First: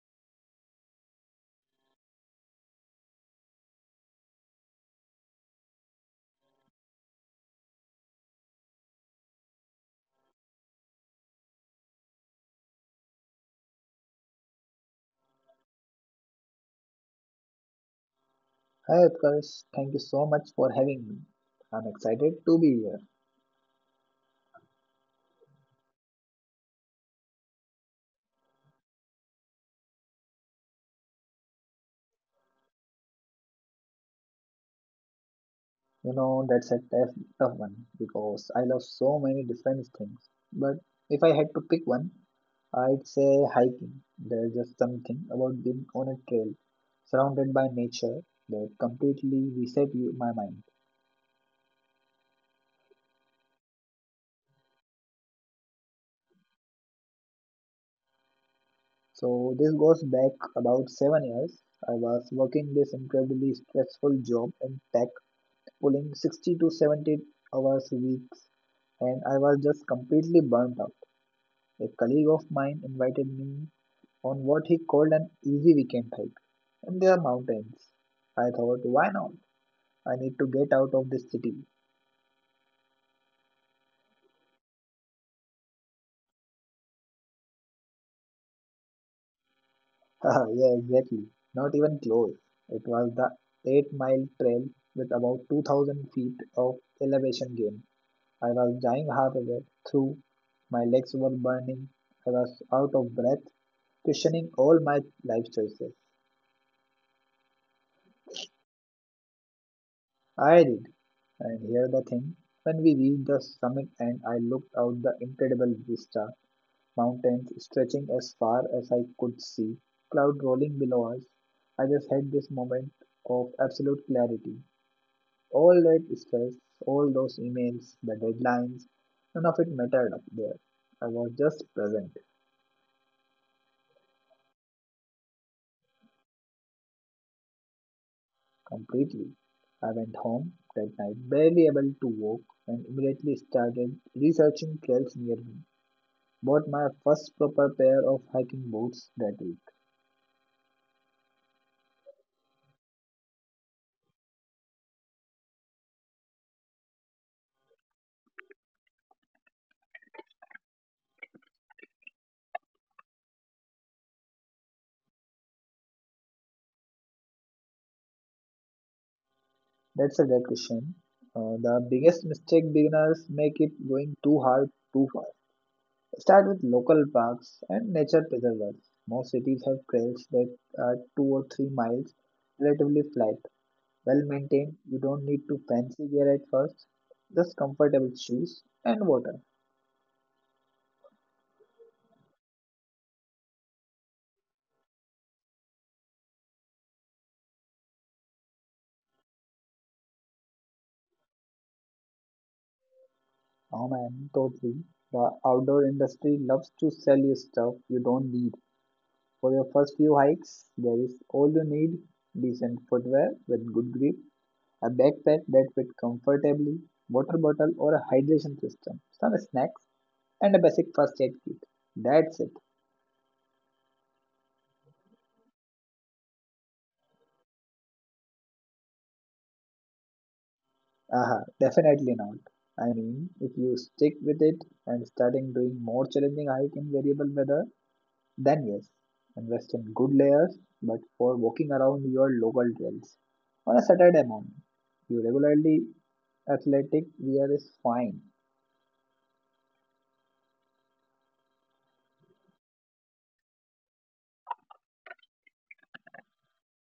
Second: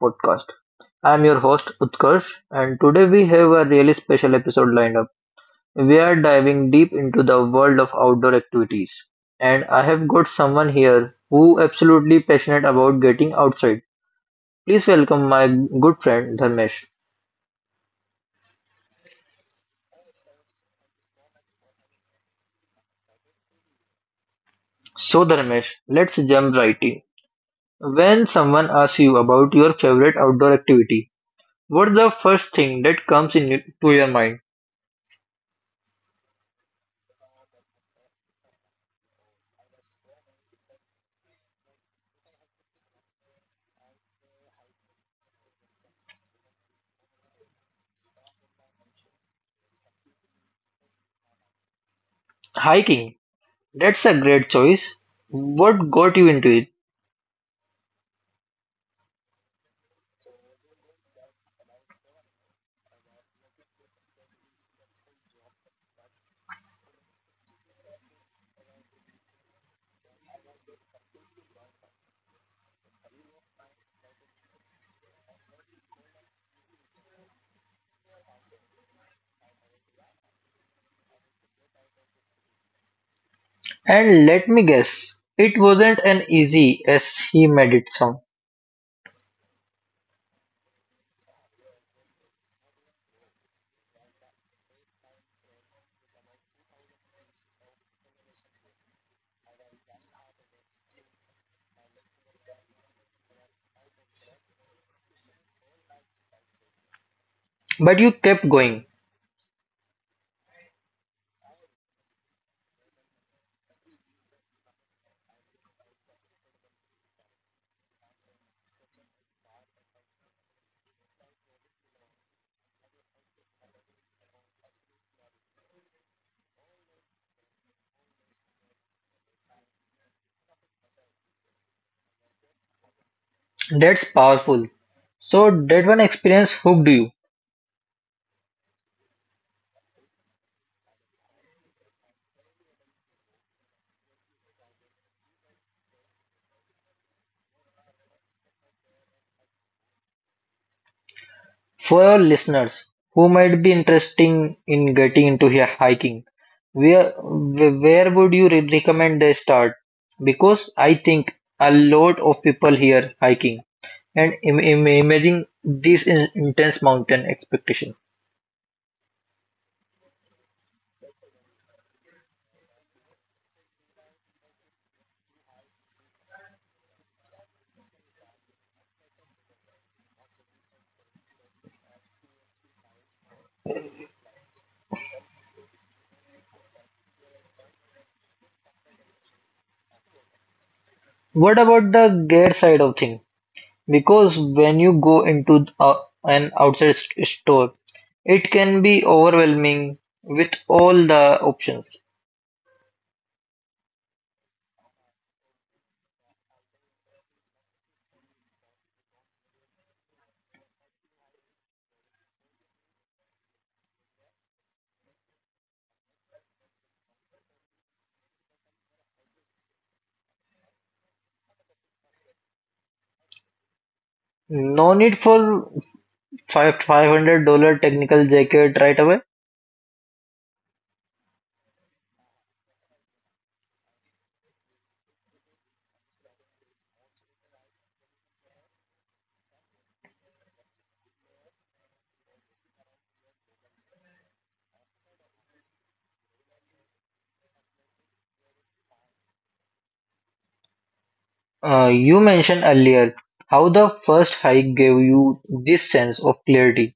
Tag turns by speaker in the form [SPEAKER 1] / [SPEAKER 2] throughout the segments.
[SPEAKER 1] podcast. I'm your host Utkarsh, and today we have a really special episode lined up. We are diving deep into the world of outdoor activities, and I have got someone here who absolutely passionate about getting outside. Please welcome my good friend Dharmesh.
[SPEAKER 2] Hi Utkarsh, thank you so much for having me. I'm excited to be here.
[SPEAKER 1] So Dharmesh, let's jump right in. When someone asks you about your favorite outdoor activity, what's the first thing that comes in to your mind?
[SPEAKER 2] You know, that's a tough one because I love so many different things. But if I had to pick one, I'd say hiking. There's just something about being on a trail surrounded by nature that completely reset you, my mind.
[SPEAKER 1] Hiking. That's a great choice. What got you into it?
[SPEAKER 2] So this goes back about 7 years. I was working this incredibly stressful job in tech, pulling 60 to 70 hours a week and I was just completely burnt out. A colleague of mine invited me on what he called an easy weekend hike in the mountains. I thought, why not? I need to get out of this city.
[SPEAKER 1] And let me guess, it wasn't an easy as he made it sound.
[SPEAKER 2] Yeah, exactly. Not even close. It was the 8-mile trail with about 2,000 feet of elevation gain. I was dying halfway through. My legs were burning. I was out of breath, questioning all my life choices.
[SPEAKER 1] But you kept going.
[SPEAKER 2] I did. And here the thing, when we reached the summit and I looked out the incredible vista, mountains stretching as far as I could see, cloud rolling below us, I just had this moment of absolute clarity. All that stress, all those emails, the deadlines, none of it mattered up there. I was just present,
[SPEAKER 1] That's powerful. So that one experience hooked you.
[SPEAKER 2] completely. I went home that night, barely able to walk, and immediately started researching trails near me. Bought my first proper pair of hiking boots that week.
[SPEAKER 1] For our listeners who might be interested in getting into hiking, where would you recommend they start? Because I think a lot of people here hiking and imagining this intense mountain expectation.
[SPEAKER 2] That's a great question. The biggest mistake beginners make it going too hard too fast. Start with local parks and nature preserves. Most cities have trails that are 2 or 3 miles, relatively flat, well maintained. You don't need to fancy gear at first, just comfortable shoes and water.
[SPEAKER 1] What about the gear side of thing? Because when you go into an outside store, it can be overwhelming with all the options.
[SPEAKER 2] Oh man, totally. The outdoor industry loves to sell you stuff you don't need. For your first few hikes, there is all you need decent footwear with good grip, a backpack that fits comfortably, water bottle or a hydration system, some snacks, and a basic first aid kit. That's it.
[SPEAKER 1] No need for five hundred-dollar technical jacket right away.
[SPEAKER 2] Aha, definitely not. I mean, if you stick with it and starting doing more challenging hike in variable weather, then yes, invest in good layers, but for walking around your local trails. On a Saturday morning, your regularly athletic wear is fine.
[SPEAKER 1] You mentioned earlier how the first hike gave you this sense of clarity.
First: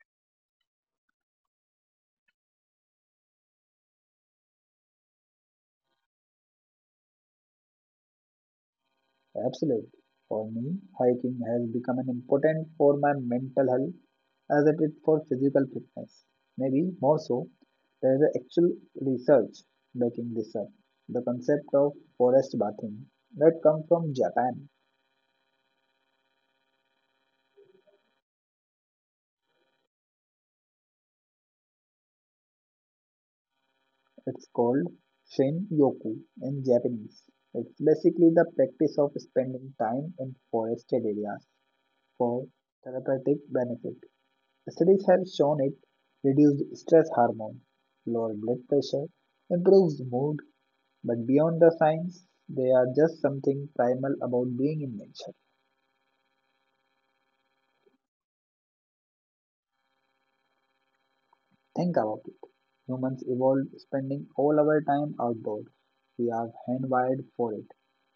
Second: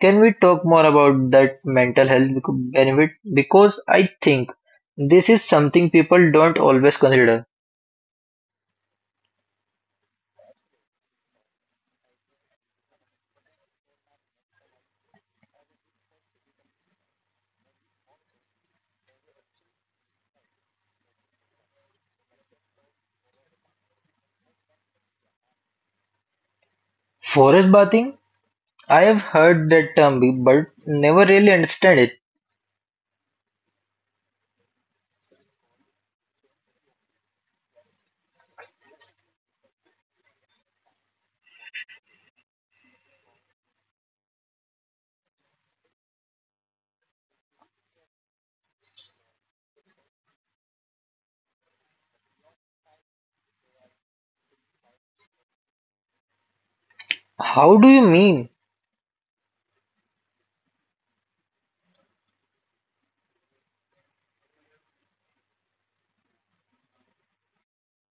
[SPEAKER 1] Can we talk more about that mental health benefit? Because I think this is something people don't always consider.
[SPEAKER 2] Absolutely. For me, hiking has become an important for my mental health as it is for physical fitness. Maybe more so, there is actual research backing this up. The concept of forest bathing that comes from Japan.
[SPEAKER 1] Forest bathing, I've heard that term but never really understand it.
[SPEAKER 2] It's called shin-yoku in Japanese. It's basically the practice of spending time in forested areas for therapeutic benefit. Studies have shown it reduces stress hormone, lower blood pressure, improves mood, but beyond the science, they are just something primal about being in nature.
[SPEAKER 1] How do you mean?
[SPEAKER 2] Think about it. Humans evolved spending all our time outdoors. We are hand-wired for it,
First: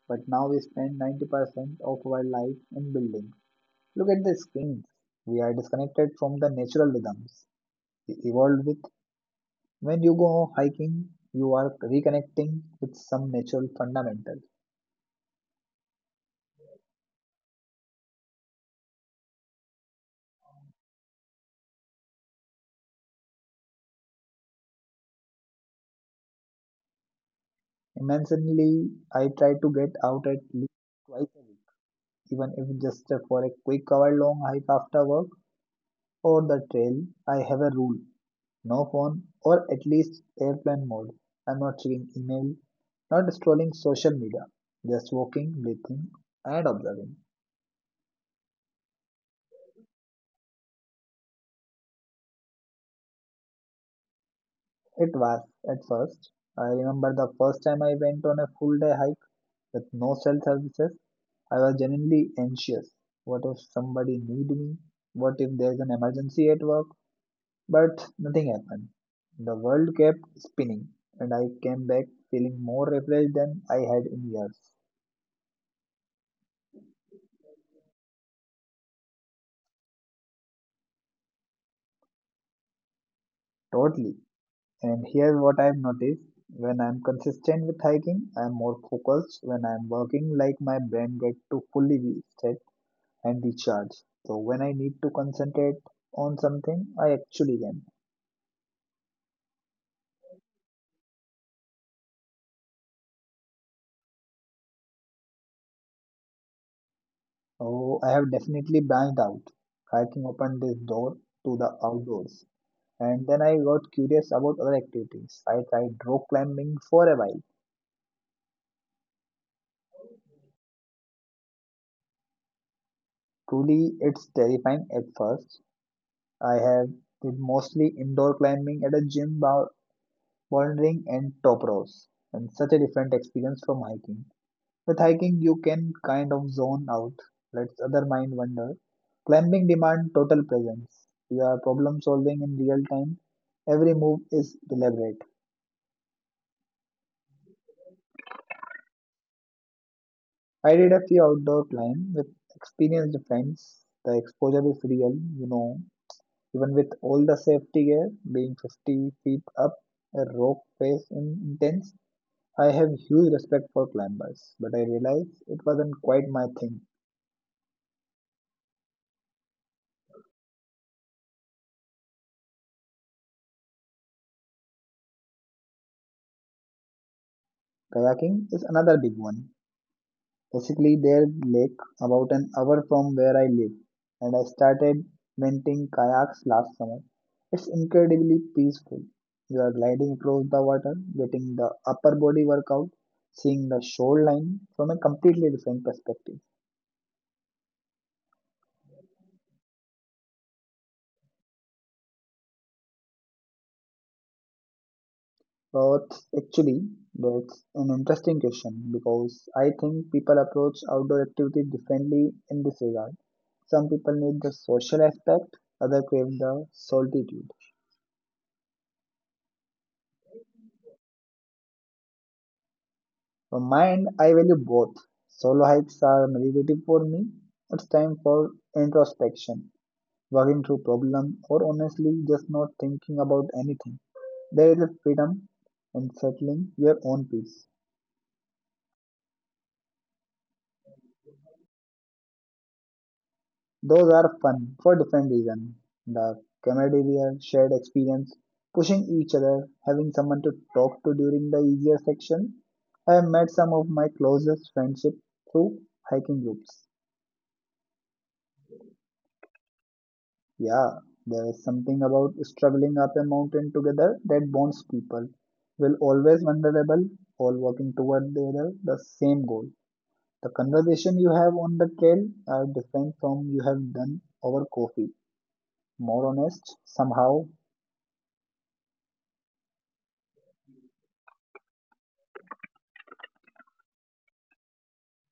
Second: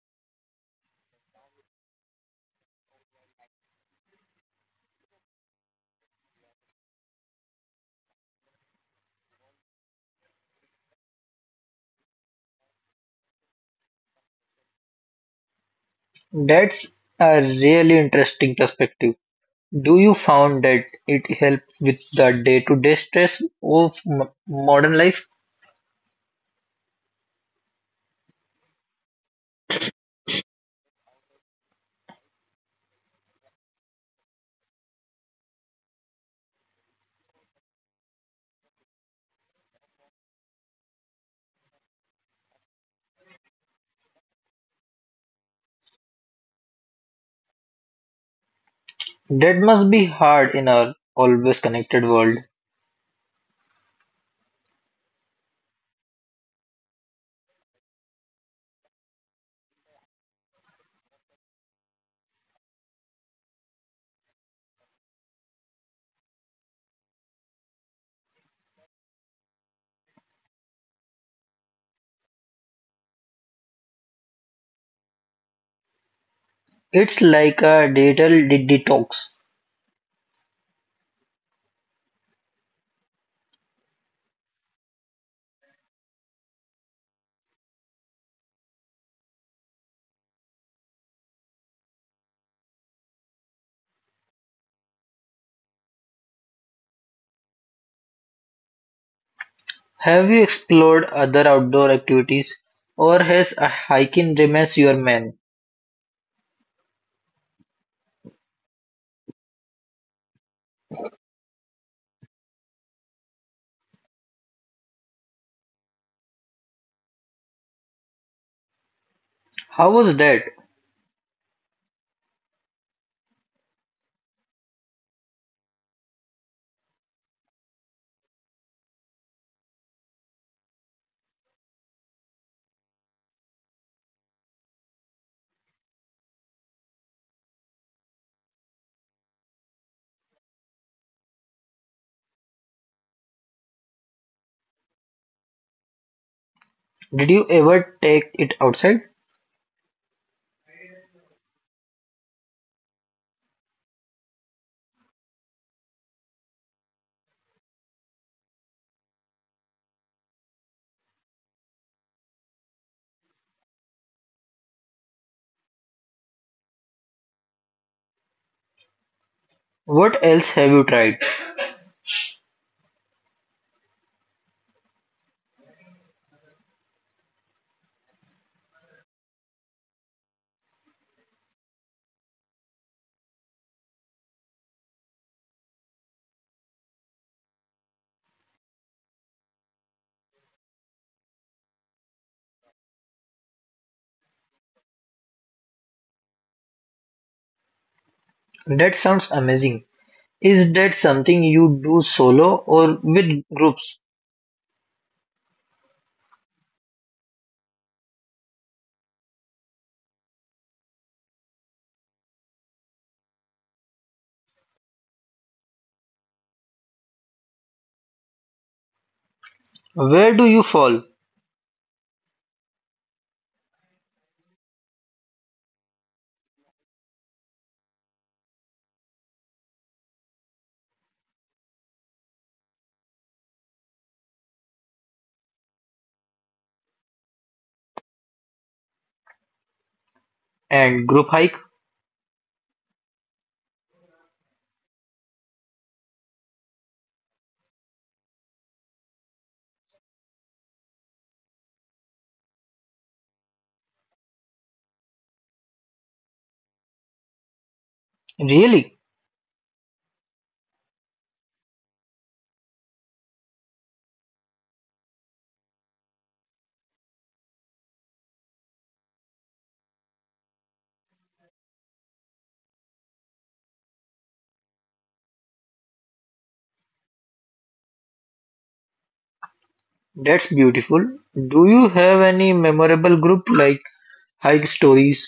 [SPEAKER 2] but now we spend 90% of our life in buildings. Look at the screens. We are disconnected from the natural rhythms we evolved with. When you go hiking, you are reconnecting with some natural fundamental.
[SPEAKER 1] That's a really interesting perspective. Do you found that it helps with the day-to-day stress of modern life?
[SPEAKER 2] Immensely, I try to get out at least twice a week, even if just for a quick hour long hike after work or the trail. I have a rule no phone, or at least airplane mode. I'm not checking email, not scrolling social media, just walking, breathing, and observing.
[SPEAKER 1] That must be hard in our always connected world.
[SPEAKER 2] It was at first. I remember the first time I went on a full day hike with no cell services. I was genuinely anxious. What if somebody need me? What if there is an emergency at work? But nothing happened. The world kept spinning, and I came back feeling more refreshed than I had in years.
[SPEAKER 1] It's like a digital detox.
[SPEAKER 2] Totally. And here's what I've noticed. When I'm consistent with hiking, I'm more focused. When I'm working, like my brain gets to fully reset and recharge. So when I need to concentrate on something, I actually can.
[SPEAKER 1] Have you explored other outdoor activities or has a hiking remains your man?
[SPEAKER 2] Oh, I have definitely branched out. Hiking opened this door to the outdoors. And then I got curious about other activities. I tried rock climbing for a while.
[SPEAKER 1] How was that?
[SPEAKER 2] Truly, it's terrifying at first. I have did mostly indoor climbing at a gym, bouldering, and top rows, and such a different experience from hiking. With hiking, you can kind of zone out, let other mind wander. Climbing demand total presence. You are problem solving in real time. Every move is deliberate.
[SPEAKER 1] Did you ever take it outside?
[SPEAKER 2] I did a few outdoor climb with experienced friends. The exposure is real, you know. Even with all the safety gear, being 50 feet up a rope face in intense. I have huge respect for climbers, but I realized it wasn't quite my thing.
[SPEAKER 1] What else have you tried?
[SPEAKER 2] Kayaking is another big one. Basically, their lake about an hour from where I live, and I started renting kayaks last summer. It's incredibly peaceful. You are gliding across the water, getting the upper body workout, seeing the shoreline from a completely different perspective.
[SPEAKER 1] That sounds amazing. Is that something you do solo or with groups?
[SPEAKER 2] But actually, that's an interesting question because I think people approach outdoor activity differently in this regard. Some people need the social aspect, others crave the solitude.
[SPEAKER 1] Where do you fall?
[SPEAKER 2] For mine, I value both. Solo hikes are meditative for me. It's time for introspection, working through problems, or honestly just not thinking about anything. There is a freedom in settling your own peace.
[SPEAKER 1] And group hike?
[SPEAKER 2] Those are fun for different reasons. The camaraderie, shared experience, pushing each other, having someone to talk to during the easier section. I have met some of my closest friendship through hiking groups.
[SPEAKER 1] Really?
[SPEAKER 2] Yeah, there is something about struggling up a mountain together that bonds people. We're always vulnerable, all working toward the, other, the same goal. The conversation you have on the trail are different from you have done over coffee. More honest, somehow.
[SPEAKER 1] That's beautiful. Do you have any memorable group like hike stories?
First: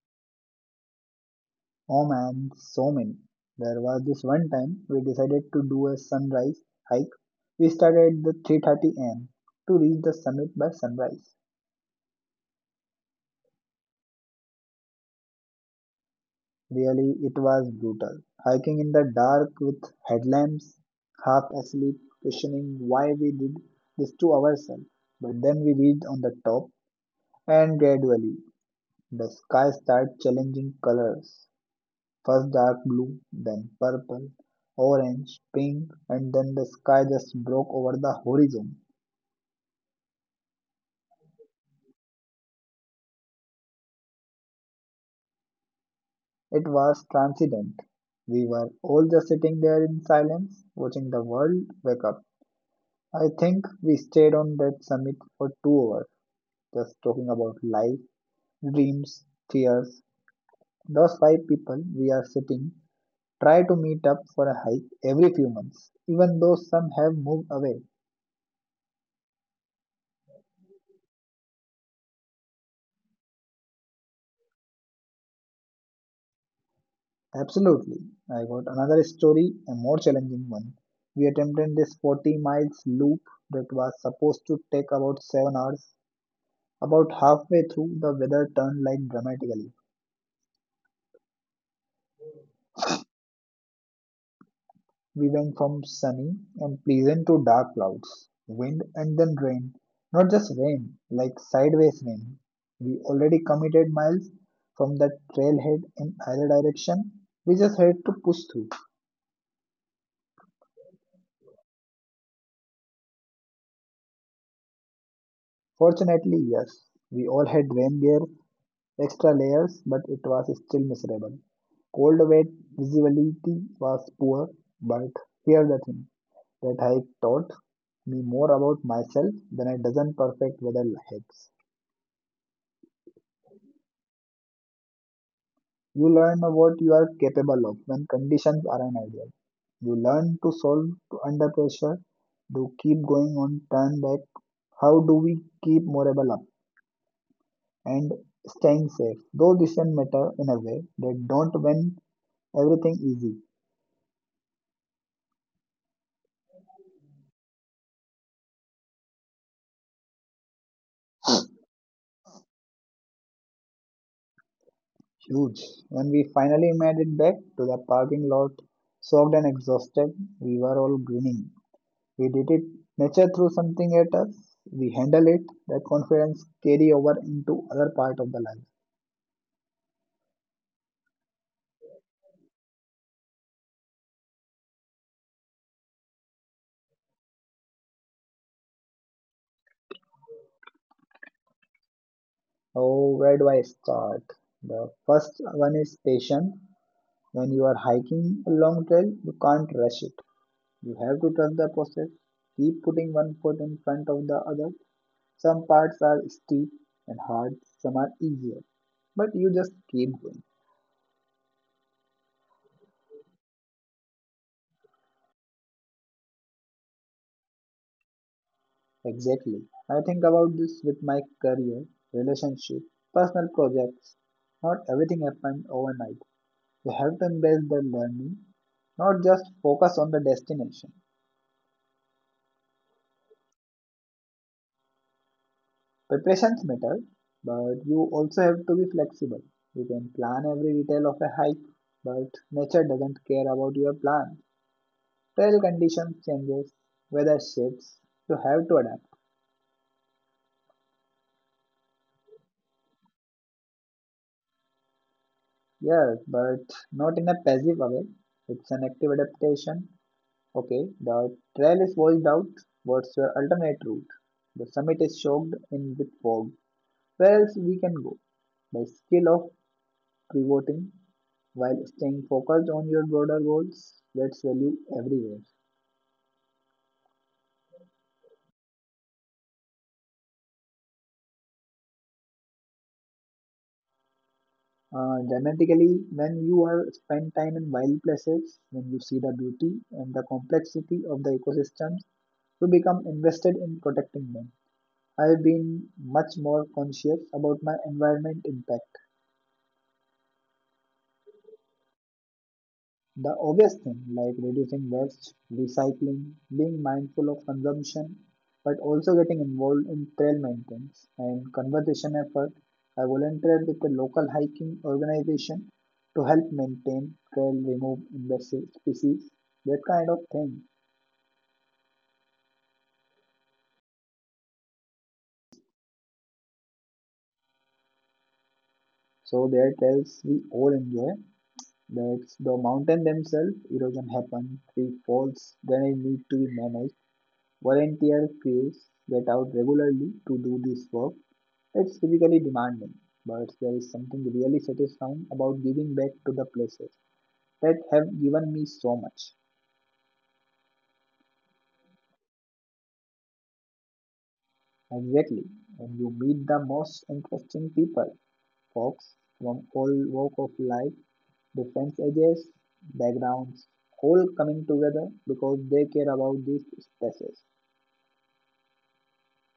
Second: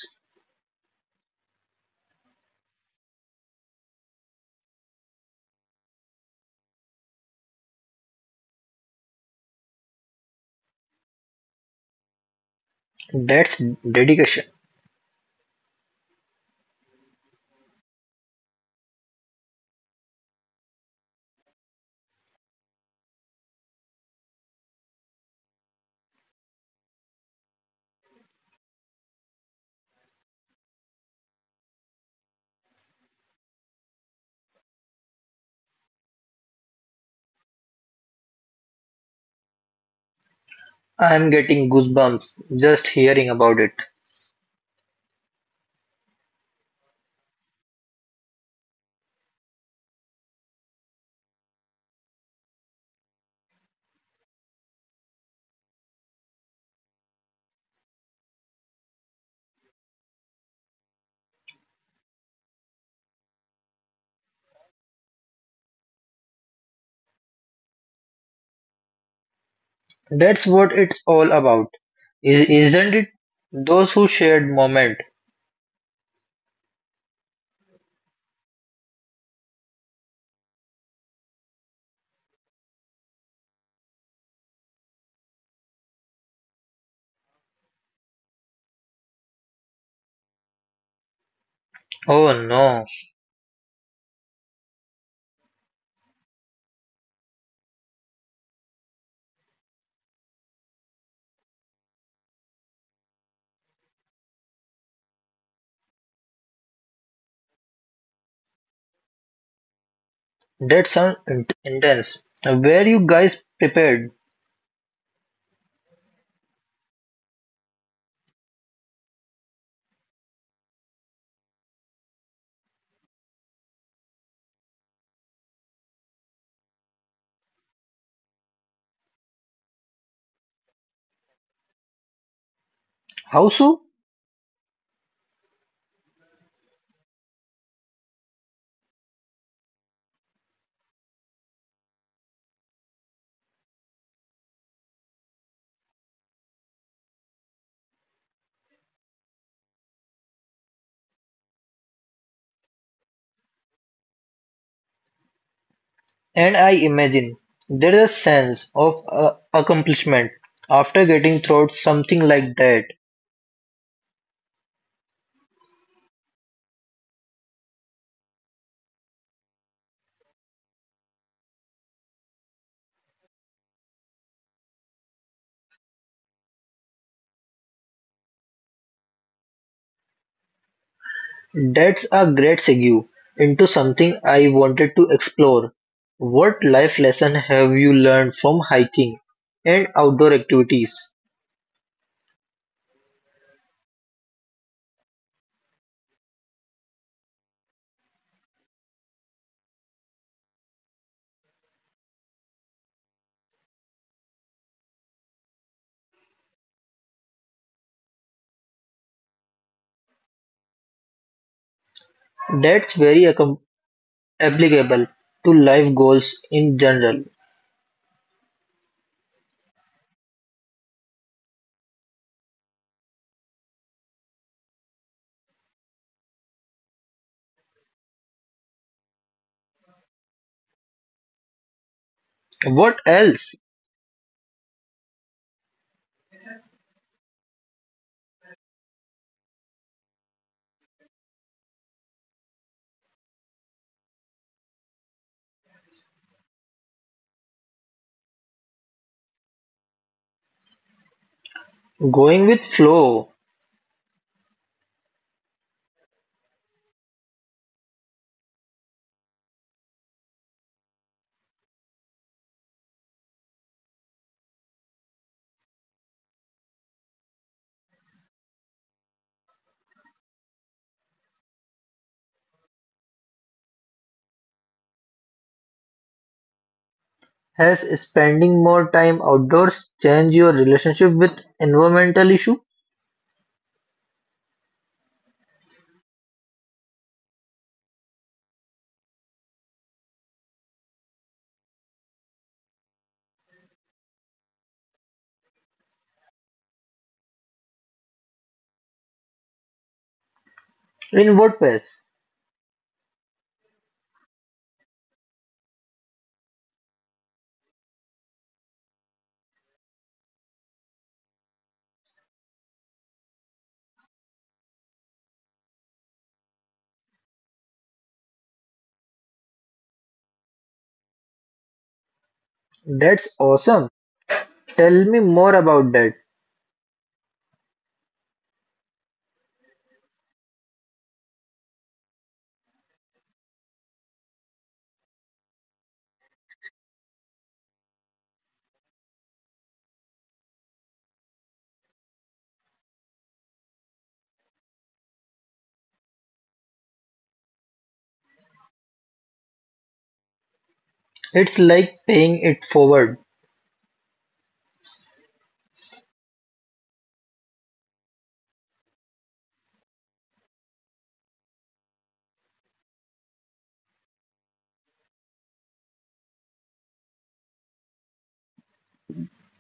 [SPEAKER 2] Oh man, so many. There was this one time we decided to do a sunrise hike. We started at the 3:30 a.m. to reach the summit by sunrise.
[SPEAKER 1] That's dedication.
[SPEAKER 2] Really, it was brutal. Hiking in the dark with headlamps, half asleep, questioning why we did this to ourselves. But then we reached on the top, and gradually the sky started challenging colors. First dark blue, then purple, orange, pink, and then the sky just broke over the horizon.
[SPEAKER 1] I'm getting goosebumps just hearing about it.
[SPEAKER 2] It was transcendent. We were all just sitting there in silence, watching the world wake up. I think we stayed on that summit for 2 hours, just talking about life, dreams, fears. Those five people we are sitting try to meet up for a hike every few months, even though some have moved away.
[SPEAKER 1] That's what it's all about, isn't it? Those who shared moment.
[SPEAKER 2] Absolutely. I got another story, a more challenging one. We attempted this 40 miles loop that was supposed to take about 7 hours. About halfway through, the weather turned like dramatically.
[SPEAKER 1] Oh no,
[SPEAKER 2] We went from sunny and pleasant to dark clouds, wind and then rain. Not just rain, like sideways rain. We already committed miles from that trailhead in either direction. We just had to push through.
[SPEAKER 1] that sounds intense. Were you guys prepared?
[SPEAKER 2] Fortunately, yes, we all had rain gear, extra layers, but it was still miserable. Cold wet visibility was poor, but here's the thing that hike taught me more about myself than a dozen perfect weather hikes.
[SPEAKER 1] How so?
[SPEAKER 2] You learn what you are capable of when conditions are ideal. You learn to solve to under pressure, to keep going on turn back. How do we keep morale up and staying safe? Those decisions matter in a way that don't when everything easy.
[SPEAKER 1] And I imagine there is a sense of accomplishment after getting through something like that.
[SPEAKER 2] Huge. When we finally made it back to the parking lot, soaked and exhausted, we were all grinning. We did it. Nature threw something at us. We handle it. That confidence carry over into other part of the life.
[SPEAKER 1] That's a great segue into something I wanted to explore. What life lesson have you learned from hiking and outdoor activities?
[SPEAKER 2] Oh, where do I start? The first one is patience. When you are hiking a long trail, you can't rush it. You have to trust the process. Keep putting one foot in front of the other. Some parts are steep and hard, some are easier, but you just keep going.
[SPEAKER 1] That's very applicable to life goals in general.
[SPEAKER 2] Exactly. I think about this with my career, relationship, personal projects. Not everything happened overnight. You have to embrace the learning, not just focus on the destination.
[SPEAKER 1] What else?
[SPEAKER 2] Preparations matter, but you also have to be flexible. You can plan every detail of a hike, but nature doesn't care about your plan. Trail conditions changes, weather shifts. You have to adapt.
[SPEAKER 1] Going with flow.
[SPEAKER 2] Yes, but not in a passive way. It's an active adaptation. Okay, the trail is washed out. What's your alternate route? The summit is choked in with fog. Where else we can go? The skill of pivoting while staying focused on your broader goals. Let's value everywhere.
[SPEAKER 1] Has spending more time outdoors changed your relationship with environmental issue?
[SPEAKER 2] Dramatically, when you are spend time in wild places, when you see the beauty and the complexity of the ecosystems, you become invested in protecting them. I have been much more conscious about my environment impact.
[SPEAKER 1] In WordPress.
[SPEAKER 2] The obvious thing like reducing waste, recycling, being mindful of consumption, but also getting involved in trail maintenance and conservation effort. I volunteered with a local hiking organization to help maintain trail, remove invasive species, that kind of thing.
[SPEAKER 1] That's awesome. Tell me more about that.
[SPEAKER 2] So there are trails we all enjoy. That's the mountain themselves, erosion happens, tree falls, then it needs to be managed. Volunteer crews get out regularly to do this work. It's physically demanding, but there is something really satisfying about giving back to the places that have given me so much.
[SPEAKER 1] It's like paying it forward.
[SPEAKER 2] Exactly. And you meet the most interesting people, folks from all walk of life, different ages, backgrounds, all coming together because they care about these spaces.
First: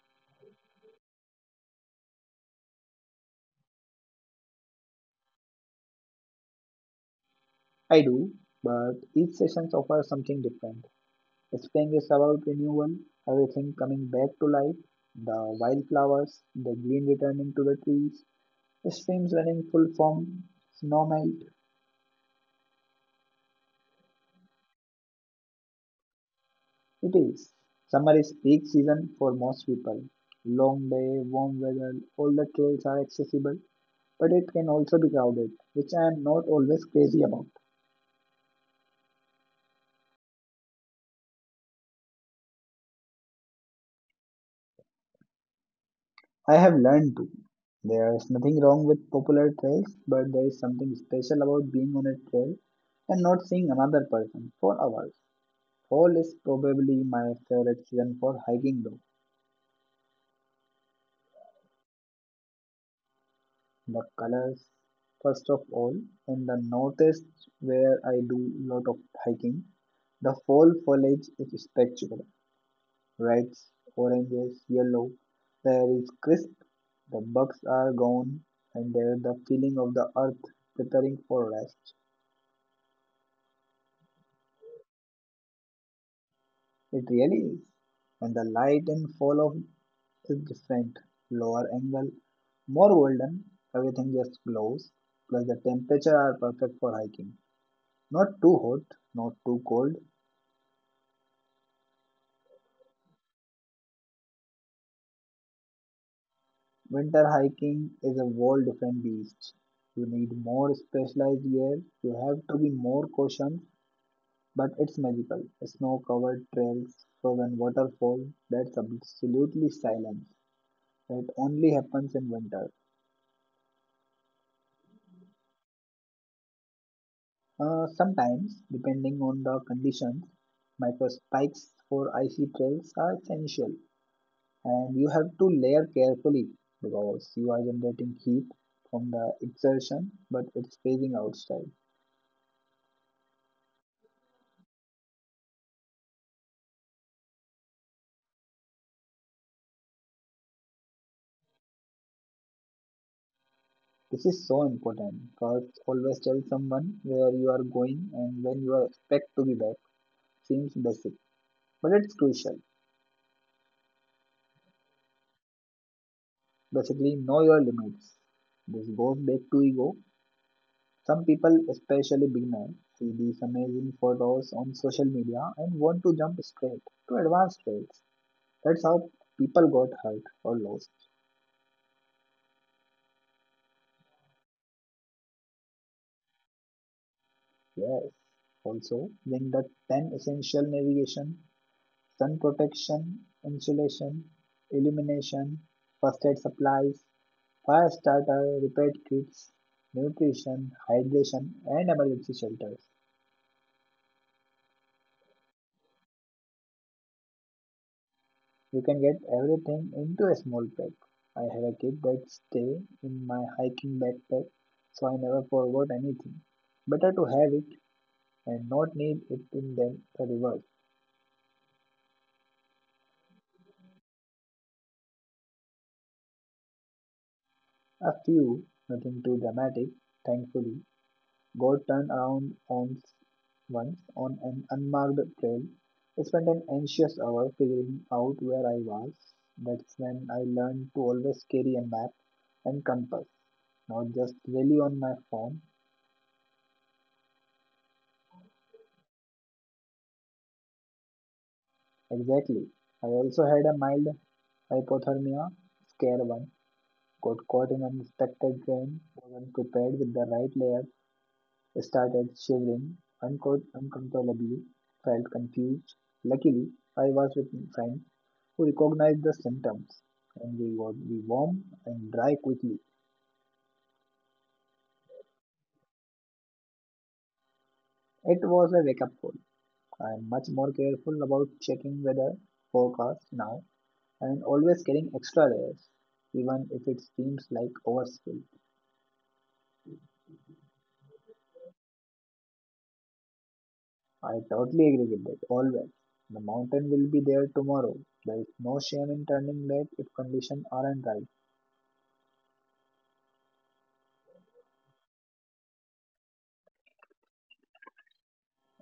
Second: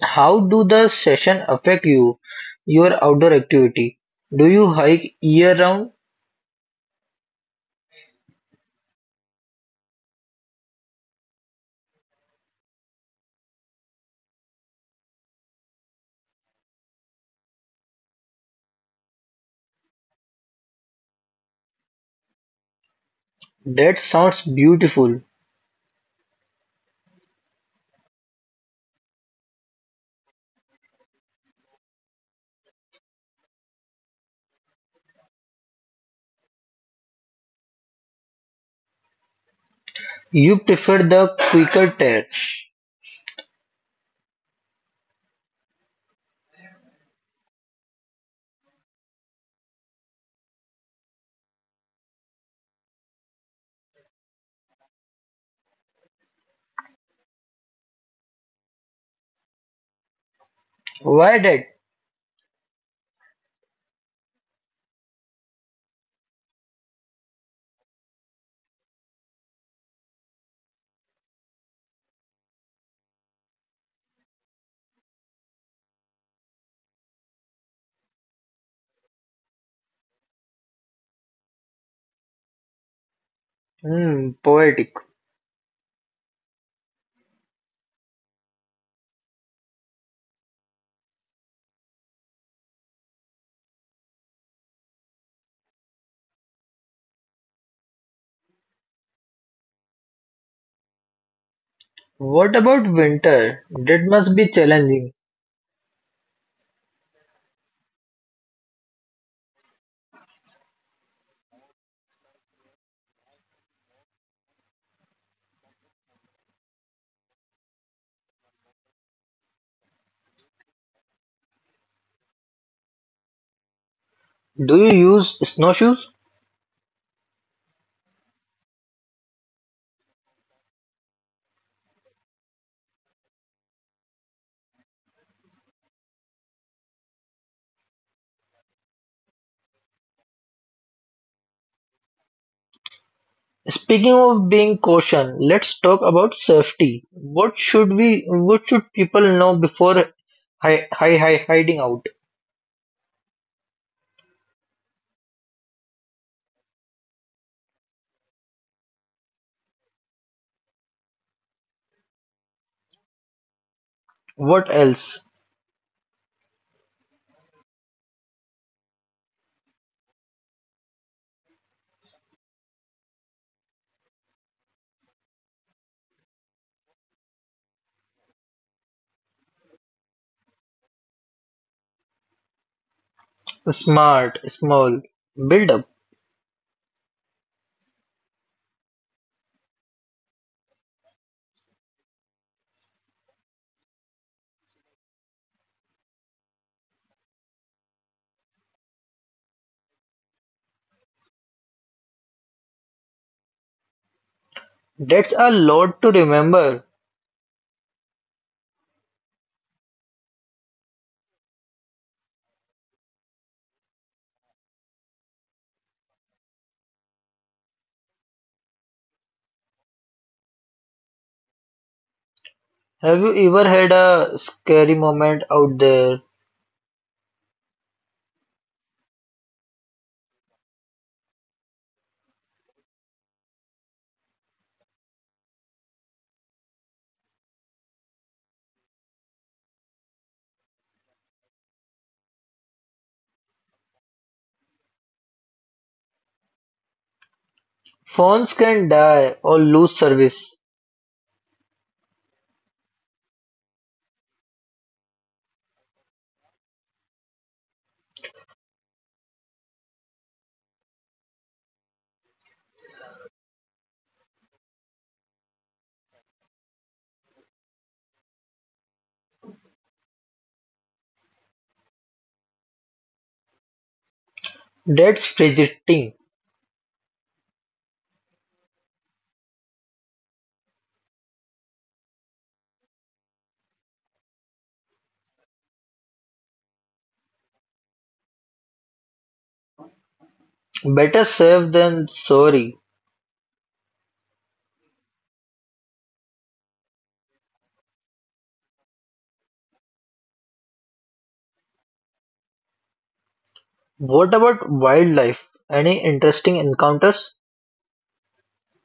[SPEAKER 1] How do the session affect you? Your outdoor activity. Do you hike year round?
[SPEAKER 2] I do, but each session offers something different. Spring is about renewal, everything coming back to life, the wildflowers, the green returning to the trees, the stream's running full form, snowmelt.
[SPEAKER 1] That sounds beautiful.
[SPEAKER 2] It is. Summer is peak season for most people. Long day, warm weather, all the trails are accessible, but it can also be crowded, which I am not always crazy about.
[SPEAKER 1] You prefer the quicker tear.
[SPEAKER 2] I have learned to. There is nothing wrong with popular trails, but there is something special about being on a trail and not seeing another person for hours. Fall is probably my favorite season for hiking though.
[SPEAKER 1] Why that?
[SPEAKER 2] The colors, first of all, in the northeast where I do lot of hiking, the fall foliage is spectacular. Reds, oranges, yellow. The air is crisp, the bugs are gone, and there the feeling of the earth preparing for rest.
[SPEAKER 1] Hmm, poetic.
[SPEAKER 2] It really is. And the light and fall of is different. Lower angle, more golden, everything just glows. Plus the temperature are perfect for hiking. Not too hot, not too cold.
[SPEAKER 1] What about winter? That must be challenging.
[SPEAKER 2] Winter hiking is a whole different beast. You need more specialized gear, you have to be more cautious, but it's magical. Snow covered trails, frozen waterfalls, that's absolutely silence. That only happens in winter.
[SPEAKER 1] Do you use snowshoes?
[SPEAKER 2] Sometimes, depending on the conditions, microspikes for icy trails are essential. And you have to layer carefully because you are generating heat from the exertion, but it's phasing outside.
[SPEAKER 1] Speaking of being caution, let's talk about safety. What should we, what should people know before hiding out?
[SPEAKER 2] This is so important. First, always tell someone where you are going and when you are expect to be back. Seems basic, but it's crucial.
[SPEAKER 1] What else?
[SPEAKER 2] Basically know your limits. This goes back to ego. Some people, especially beginners, see these amazing photos on social media and want to jump straight to advanced rates. That's how people got hurt or lost.
[SPEAKER 1] Smart, small, build up.
[SPEAKER 2] Yes. Also, when the 10 essential: navigation, sun protection, insulation, illumination, first aid supplies, fire starter, repair kits, nutrition, hydration, and emergency shelters.
[SPEAKER 1] That's a lot to remember.
[SPEAKER 2] You can get everything into a small pack. I have a kit that stay in my hiking backpack, so I never forgot anything. Better to have it and not need it in than the reverse.
[SPEAKER 1] Have you ever had a scary moment out there?
[SPEAKER 2] A few, nothing too dramatic, thankfully. Got turned around once, once on an unmarked trail. I spent an anxious hour figuring out where I was. That's when I learned to always carry a map and compass, not just rely on my phone.
[SPEAKER 1] Phones can die or lose service.
[SPEAKER 2] Exactly. I also had a mild hypothermia scare one. Got caught in an unexpected rain, wasn't prepared with the right layer, started shivering uncontrollably, felt confused. Luckily, I was with friends who recognized the symptoms and we would be warm and dry quickly.
[SPEAKER 1] That's fidgeting.
[SPEAKER 2] It was a wake up call. I am much more careful about checking weather forecast now and always carrying extra layers, even if it seems like overkill.
[SPEAKER 1] Better safe than sorry.
[SPEAKER 2] I totally agree with that, always. The mountain will be there tomorrow. There is no shame in turning late if conditions aren't right.
[SPEAKER 1] What about wildlife? Any interesting encounters?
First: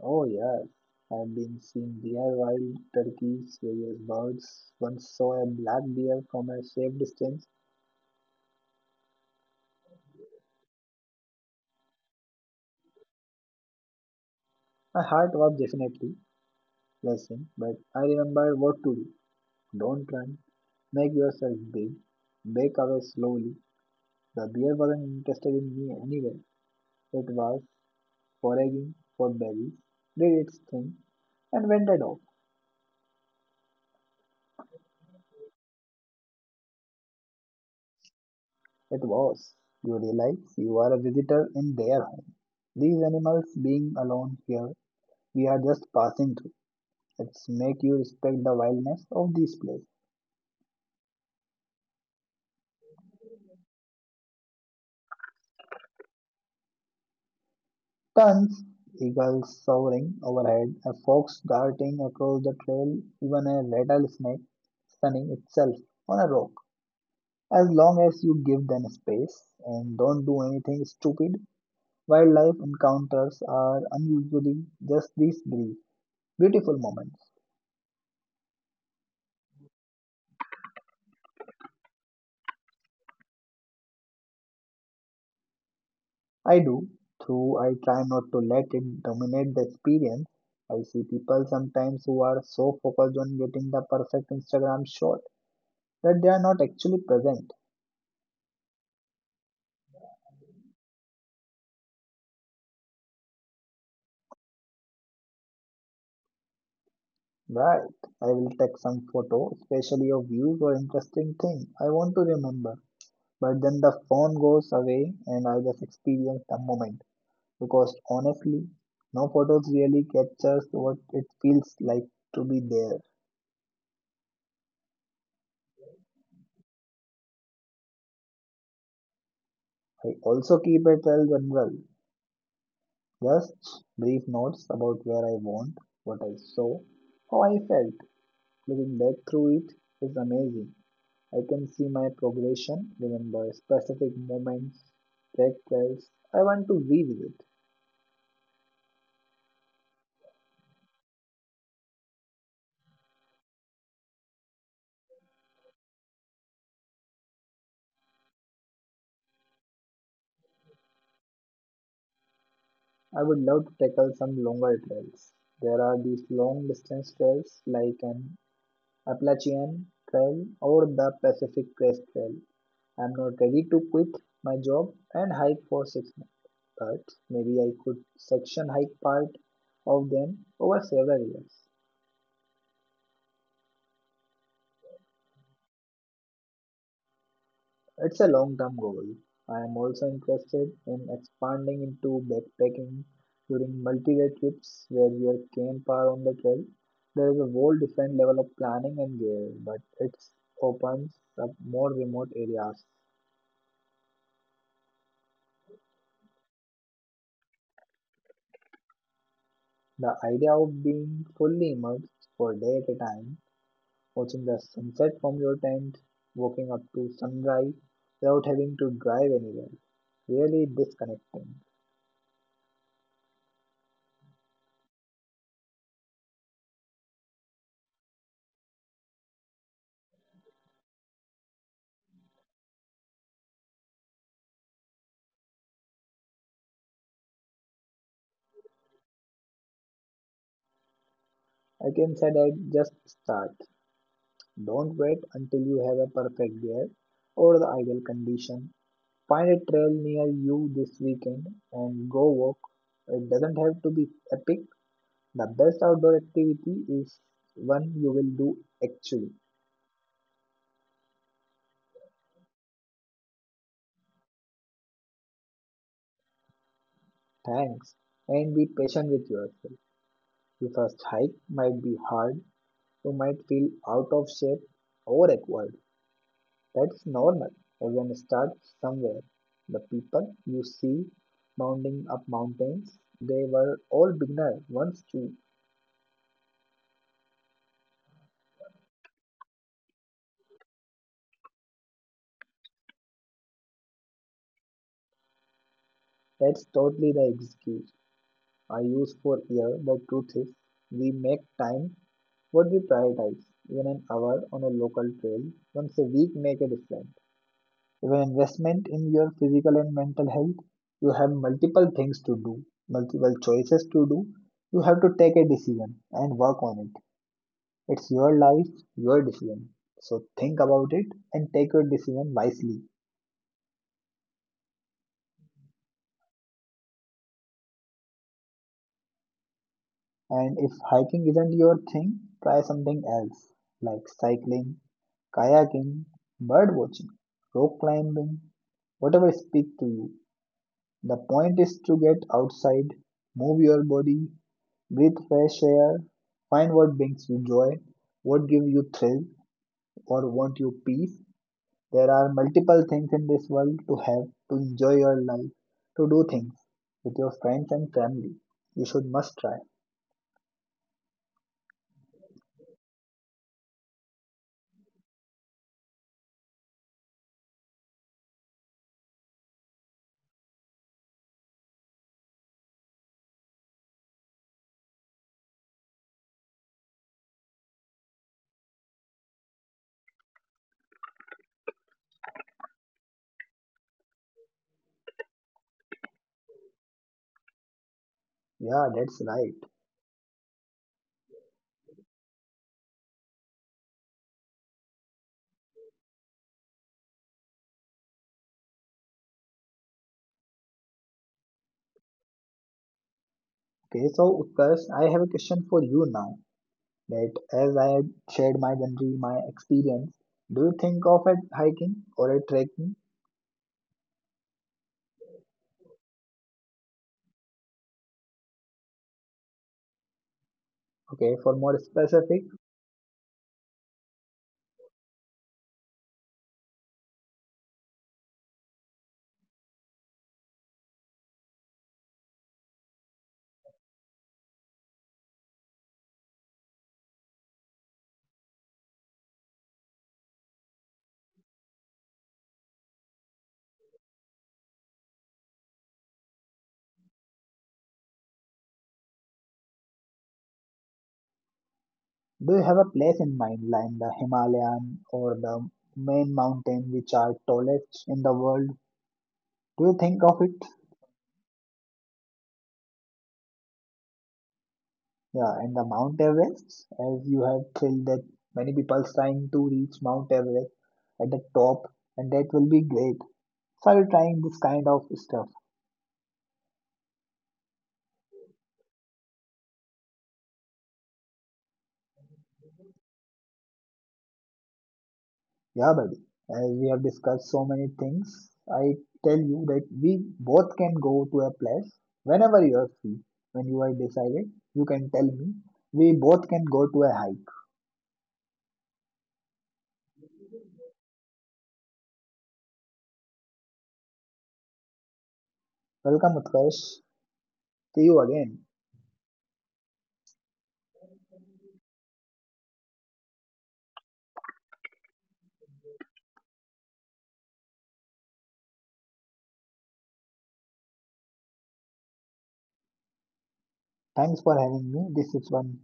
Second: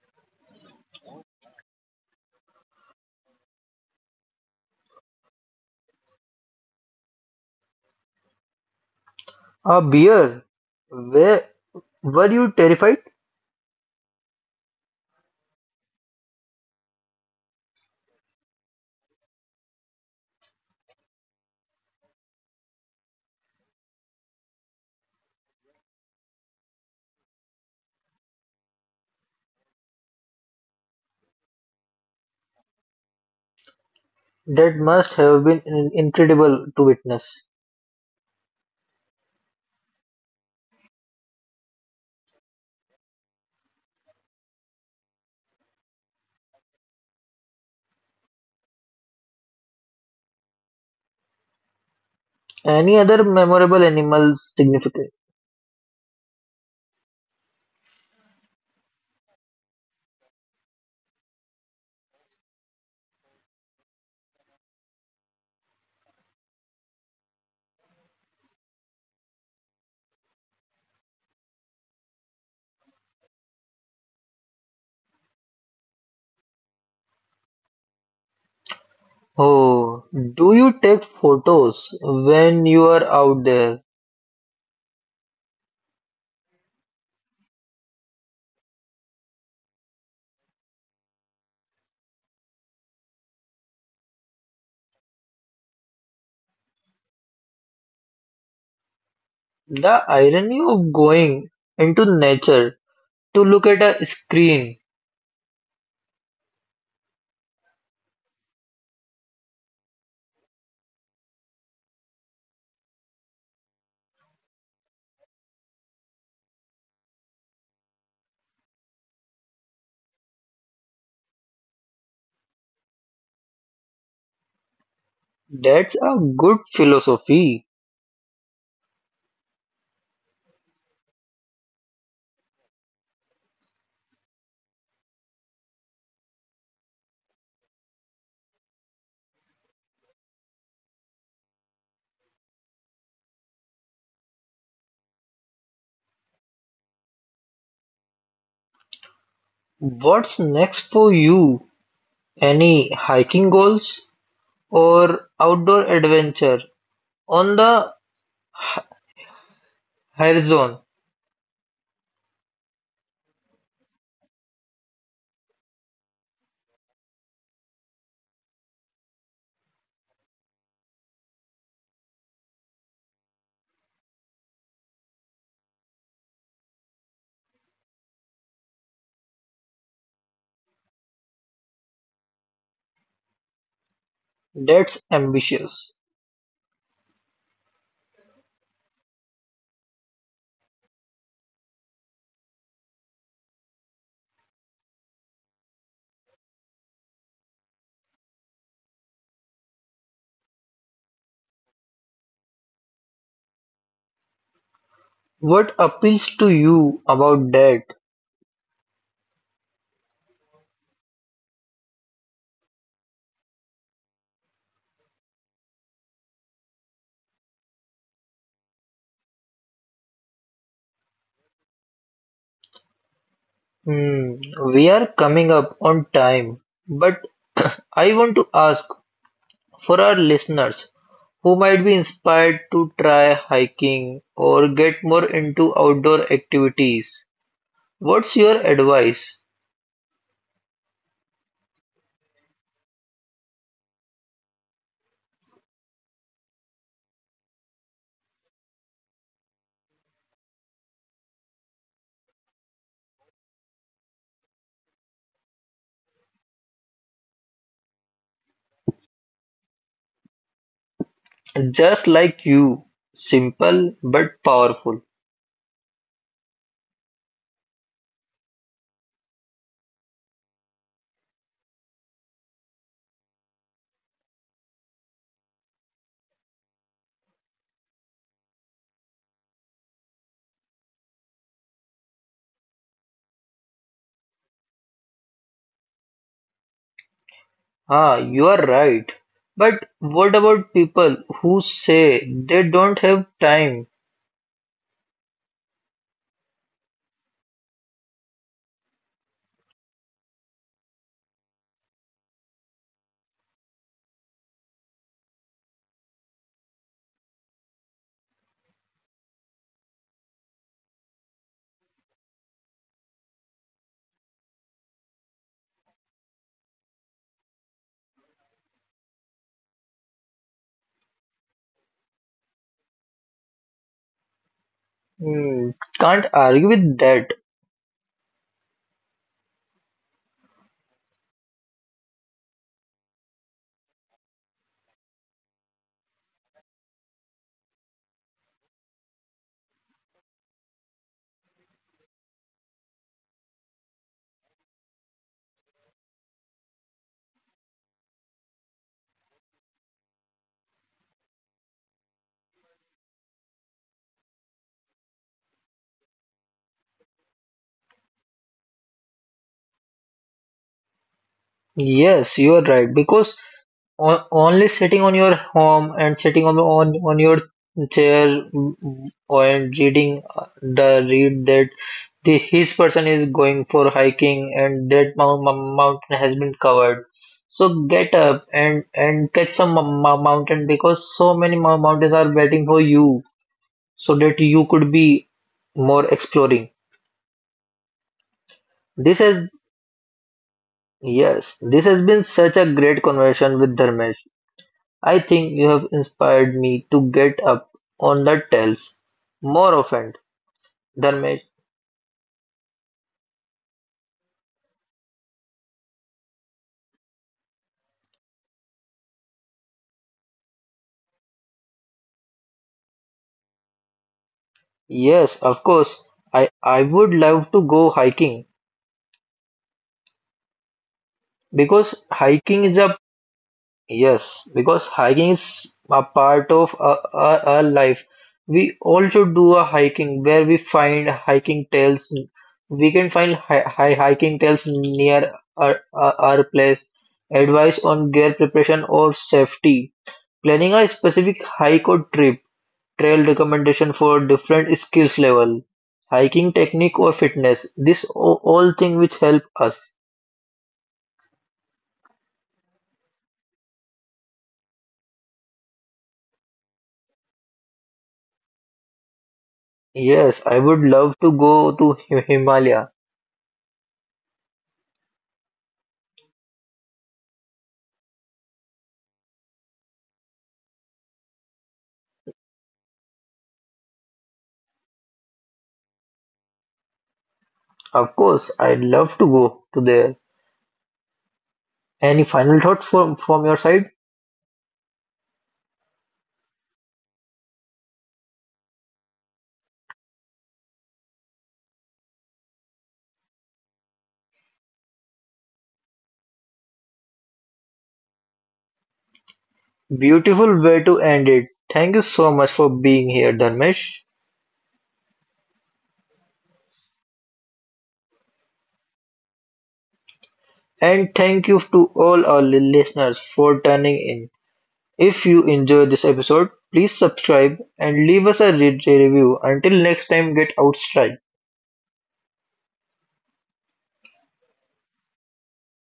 [SPEAKER 2] Oh, yes. I've been seeing deer, wild turkeys, various birds. Once saw a black deer from a safe distance.
[SPEAKER 1] A bear? Where, were you terrified?
[SPEAKER 2] My heart was definitely racing, but I remembered what to do. Don't run. Make yourself big. Back away slowly. The bear wasn't interested in me anyway. It was foraging for berries, did its thing, and wandered off.
[SPEAKER 1] That must have been incredible to witness.
[SPEAKER 2] It was. You realize you are a visitor in their home. These animals being alone here, we are just passing through. It's make you respect the wildness of this place.
[SPEAKER 1] Any other memorable animal significant?
[SPEAKER 2] Terns, eagles soaring overhead, a fox darting across the trail, even a rattlesnake sunning itself on a rock. As long as you give them space and don't do anything stupid, wildlife encounters are unusually just these brief, beautiful moments.
[SPEAKER 1] Oh, do you take photos when you are out there?
[SPEAKER 2] I do, though I try not to let it dominate the experience. I see people sometimes who are so focused on getting the perfect Instagram shot that they are not actually present.
[SPEAKER 1] The irony of going into nature to look at a screen.
[SPEAKER 2] Right. I will take some photo, especially of views or interesting thing I want to remember. But then the phone goes away and I just experience the moment. Because honestly, no photos really captures what it feels like to be there.
[SPEAKER 1] That's a good philosophy.
[SPEAKER 2] I also keep a trail general, just brief notes about where I went, what I saw, how I felt. Looking back through it is amazing. I can see my progression, remember specific moments, trek trails I want to revisit.
[SPEAKER 1] What's next for you? Any hiking goals or outdoor adventure on the horizon?
[SPEAKER 2] I would love to tackle some longer trails. There are these long distance trails like an Appalachian Trail or the Pacific Crest Trail. I'm not ready to quit my job and hike for 6 months, but maybe I could section hike part of them over several years.
[SPEAKER 1] That's ambitious.
[SPEAKER 2] It's a long term goal. I am also interested in expanding into backpacking during multi day trips where your camp are on the trail. There is a whole different level of planning and gear, but it opens up more remote areas.
[SPEAKER 1] What appeals to you about that?
[SPEAKER 2] The idea of being fully immersed for a day at a time, watching the sunset from your tent, walking up to sunrise without having to drive anywhere, really disconnecting.
[SPEAKER 1] Hmm, we are coming up on time, but I want to ask, for our listeners who might be inspired to try hiking or get more into outdoor activities, what's your advice?
[SPEAKER 2] I can say that just start. Don't wait until you have a perfect gear or the ideal condition. Find a trail near you this weekend and go walk. It doesn't have to be epic. The best outdoor activity is one you will do actually.
[SPEAKER 1] Just like you, simple but powerful.
[SPEAKER 2] Thanks. And be patient with yourself. The first hike might be hard. You might feel out of shape or awkward. That's normal. Everyone starts somewhere. The people you see mounting up mountains, they were all beginners once too.
[SPEAKER 1] Ah, you are right. But what about people who say they don't have time?
[SPEAKER 2] That's totally the excuse I use for year. The truth is, we make time what we prioritize. Even an hour on a local trail once a week make a difference. Even investment in your physical and mental health, you have multiple things to do, multiple choices to do. You have to take a decision and work on it. It's your life, your decision. So think about it and take your decision wisely.
[SPEAKER 1] Hmm, can't argue with that.
[SPEAKER 2] And if hiking isn't your thing, try something else like cycling, kayaking, bird watching, rock climbing, whatever speaks to you. The point is to get outside, move your body, breathe fresh air, find what brings you joy, what gives you thrill, or want you peace. There are multiple things in this world to have to enjoy your life, to do things with your friends and family. You should must try.
[SPEAKER 1] Yes, you are right. Because only sitting on your home and sitting on your chair and reading the read that the his person is going for hiking and that mountain has been covered. So get up and catch some mountain, because so many mountains are waiting for you so that you could be more exploring.
[SPEAKER 2] Yeah,
[SPEAKER 1] This
[SPEAKER 2] that's
[SPEAKER 1] has
[SPEAKER 2] right.
[SPEAKER 1] Yes, this has been such a great conversation with Dharmesh. I think you have inspired me to get up on the tells more often. Dharmesh,
[SPEAKER 2] Okay, so Utkarsh, I have a question for you now. That as I had shared my journey, my experience, do you think of a hiking or a trekking?
[SPEAKER 1] yes, of course. I would love to go hiking.
[SPEAKER 2] Okay, for more
[SPEAKER 1] Because
[SPEAKER 2] specific,
[SPEAKER 1] hiking is a Yes, because hiking is a part of our life. We all should do a hiking where we find hiking trails. We can find hiking trails near our place. Advice on gear preparation or safety. Planning a specific hike or trip. Trail recommendation for different skills level, hiking technique or fitness, this all thing which help us.
[SPEAKER 2] do you have a place in mind, like the Himalayan or the main mountain which are tallest in the world? Do you think of
[SPEAKER 1] Yes, I
[SPEAKER 2] it?
[SPEAKER 1] would love to go to Himalaya.
[SPEAKER 2] Yeah, and the Mount Everest, as you have said that many people trying to reach Mount Everest at the top, and that will be great. So are you trying this kind of stuff?
[SPEAKER 1] Of course, I'd love to go to there. Any final thoughts from your side?
[SPEAKER 2] Yeah, buddy. As we have discussed so many things, I tell you that we both can go to a place whenever you are free. When you are decided, you can tell me. We both can go to a hike.
[SPEAKER 1] Beautiful way to end it. Thank you so much for being here, Dharmesh.
[SPEAKER 2] Welcome, Utkarsh. See you again.
[SPEAKER 1] And thank you to all our listeners for tuning in. If you enjoyed this episode, please subscribe and leave us a review. Until next time, get outside.
[SPEAKER 2] Thanks for having me. This is one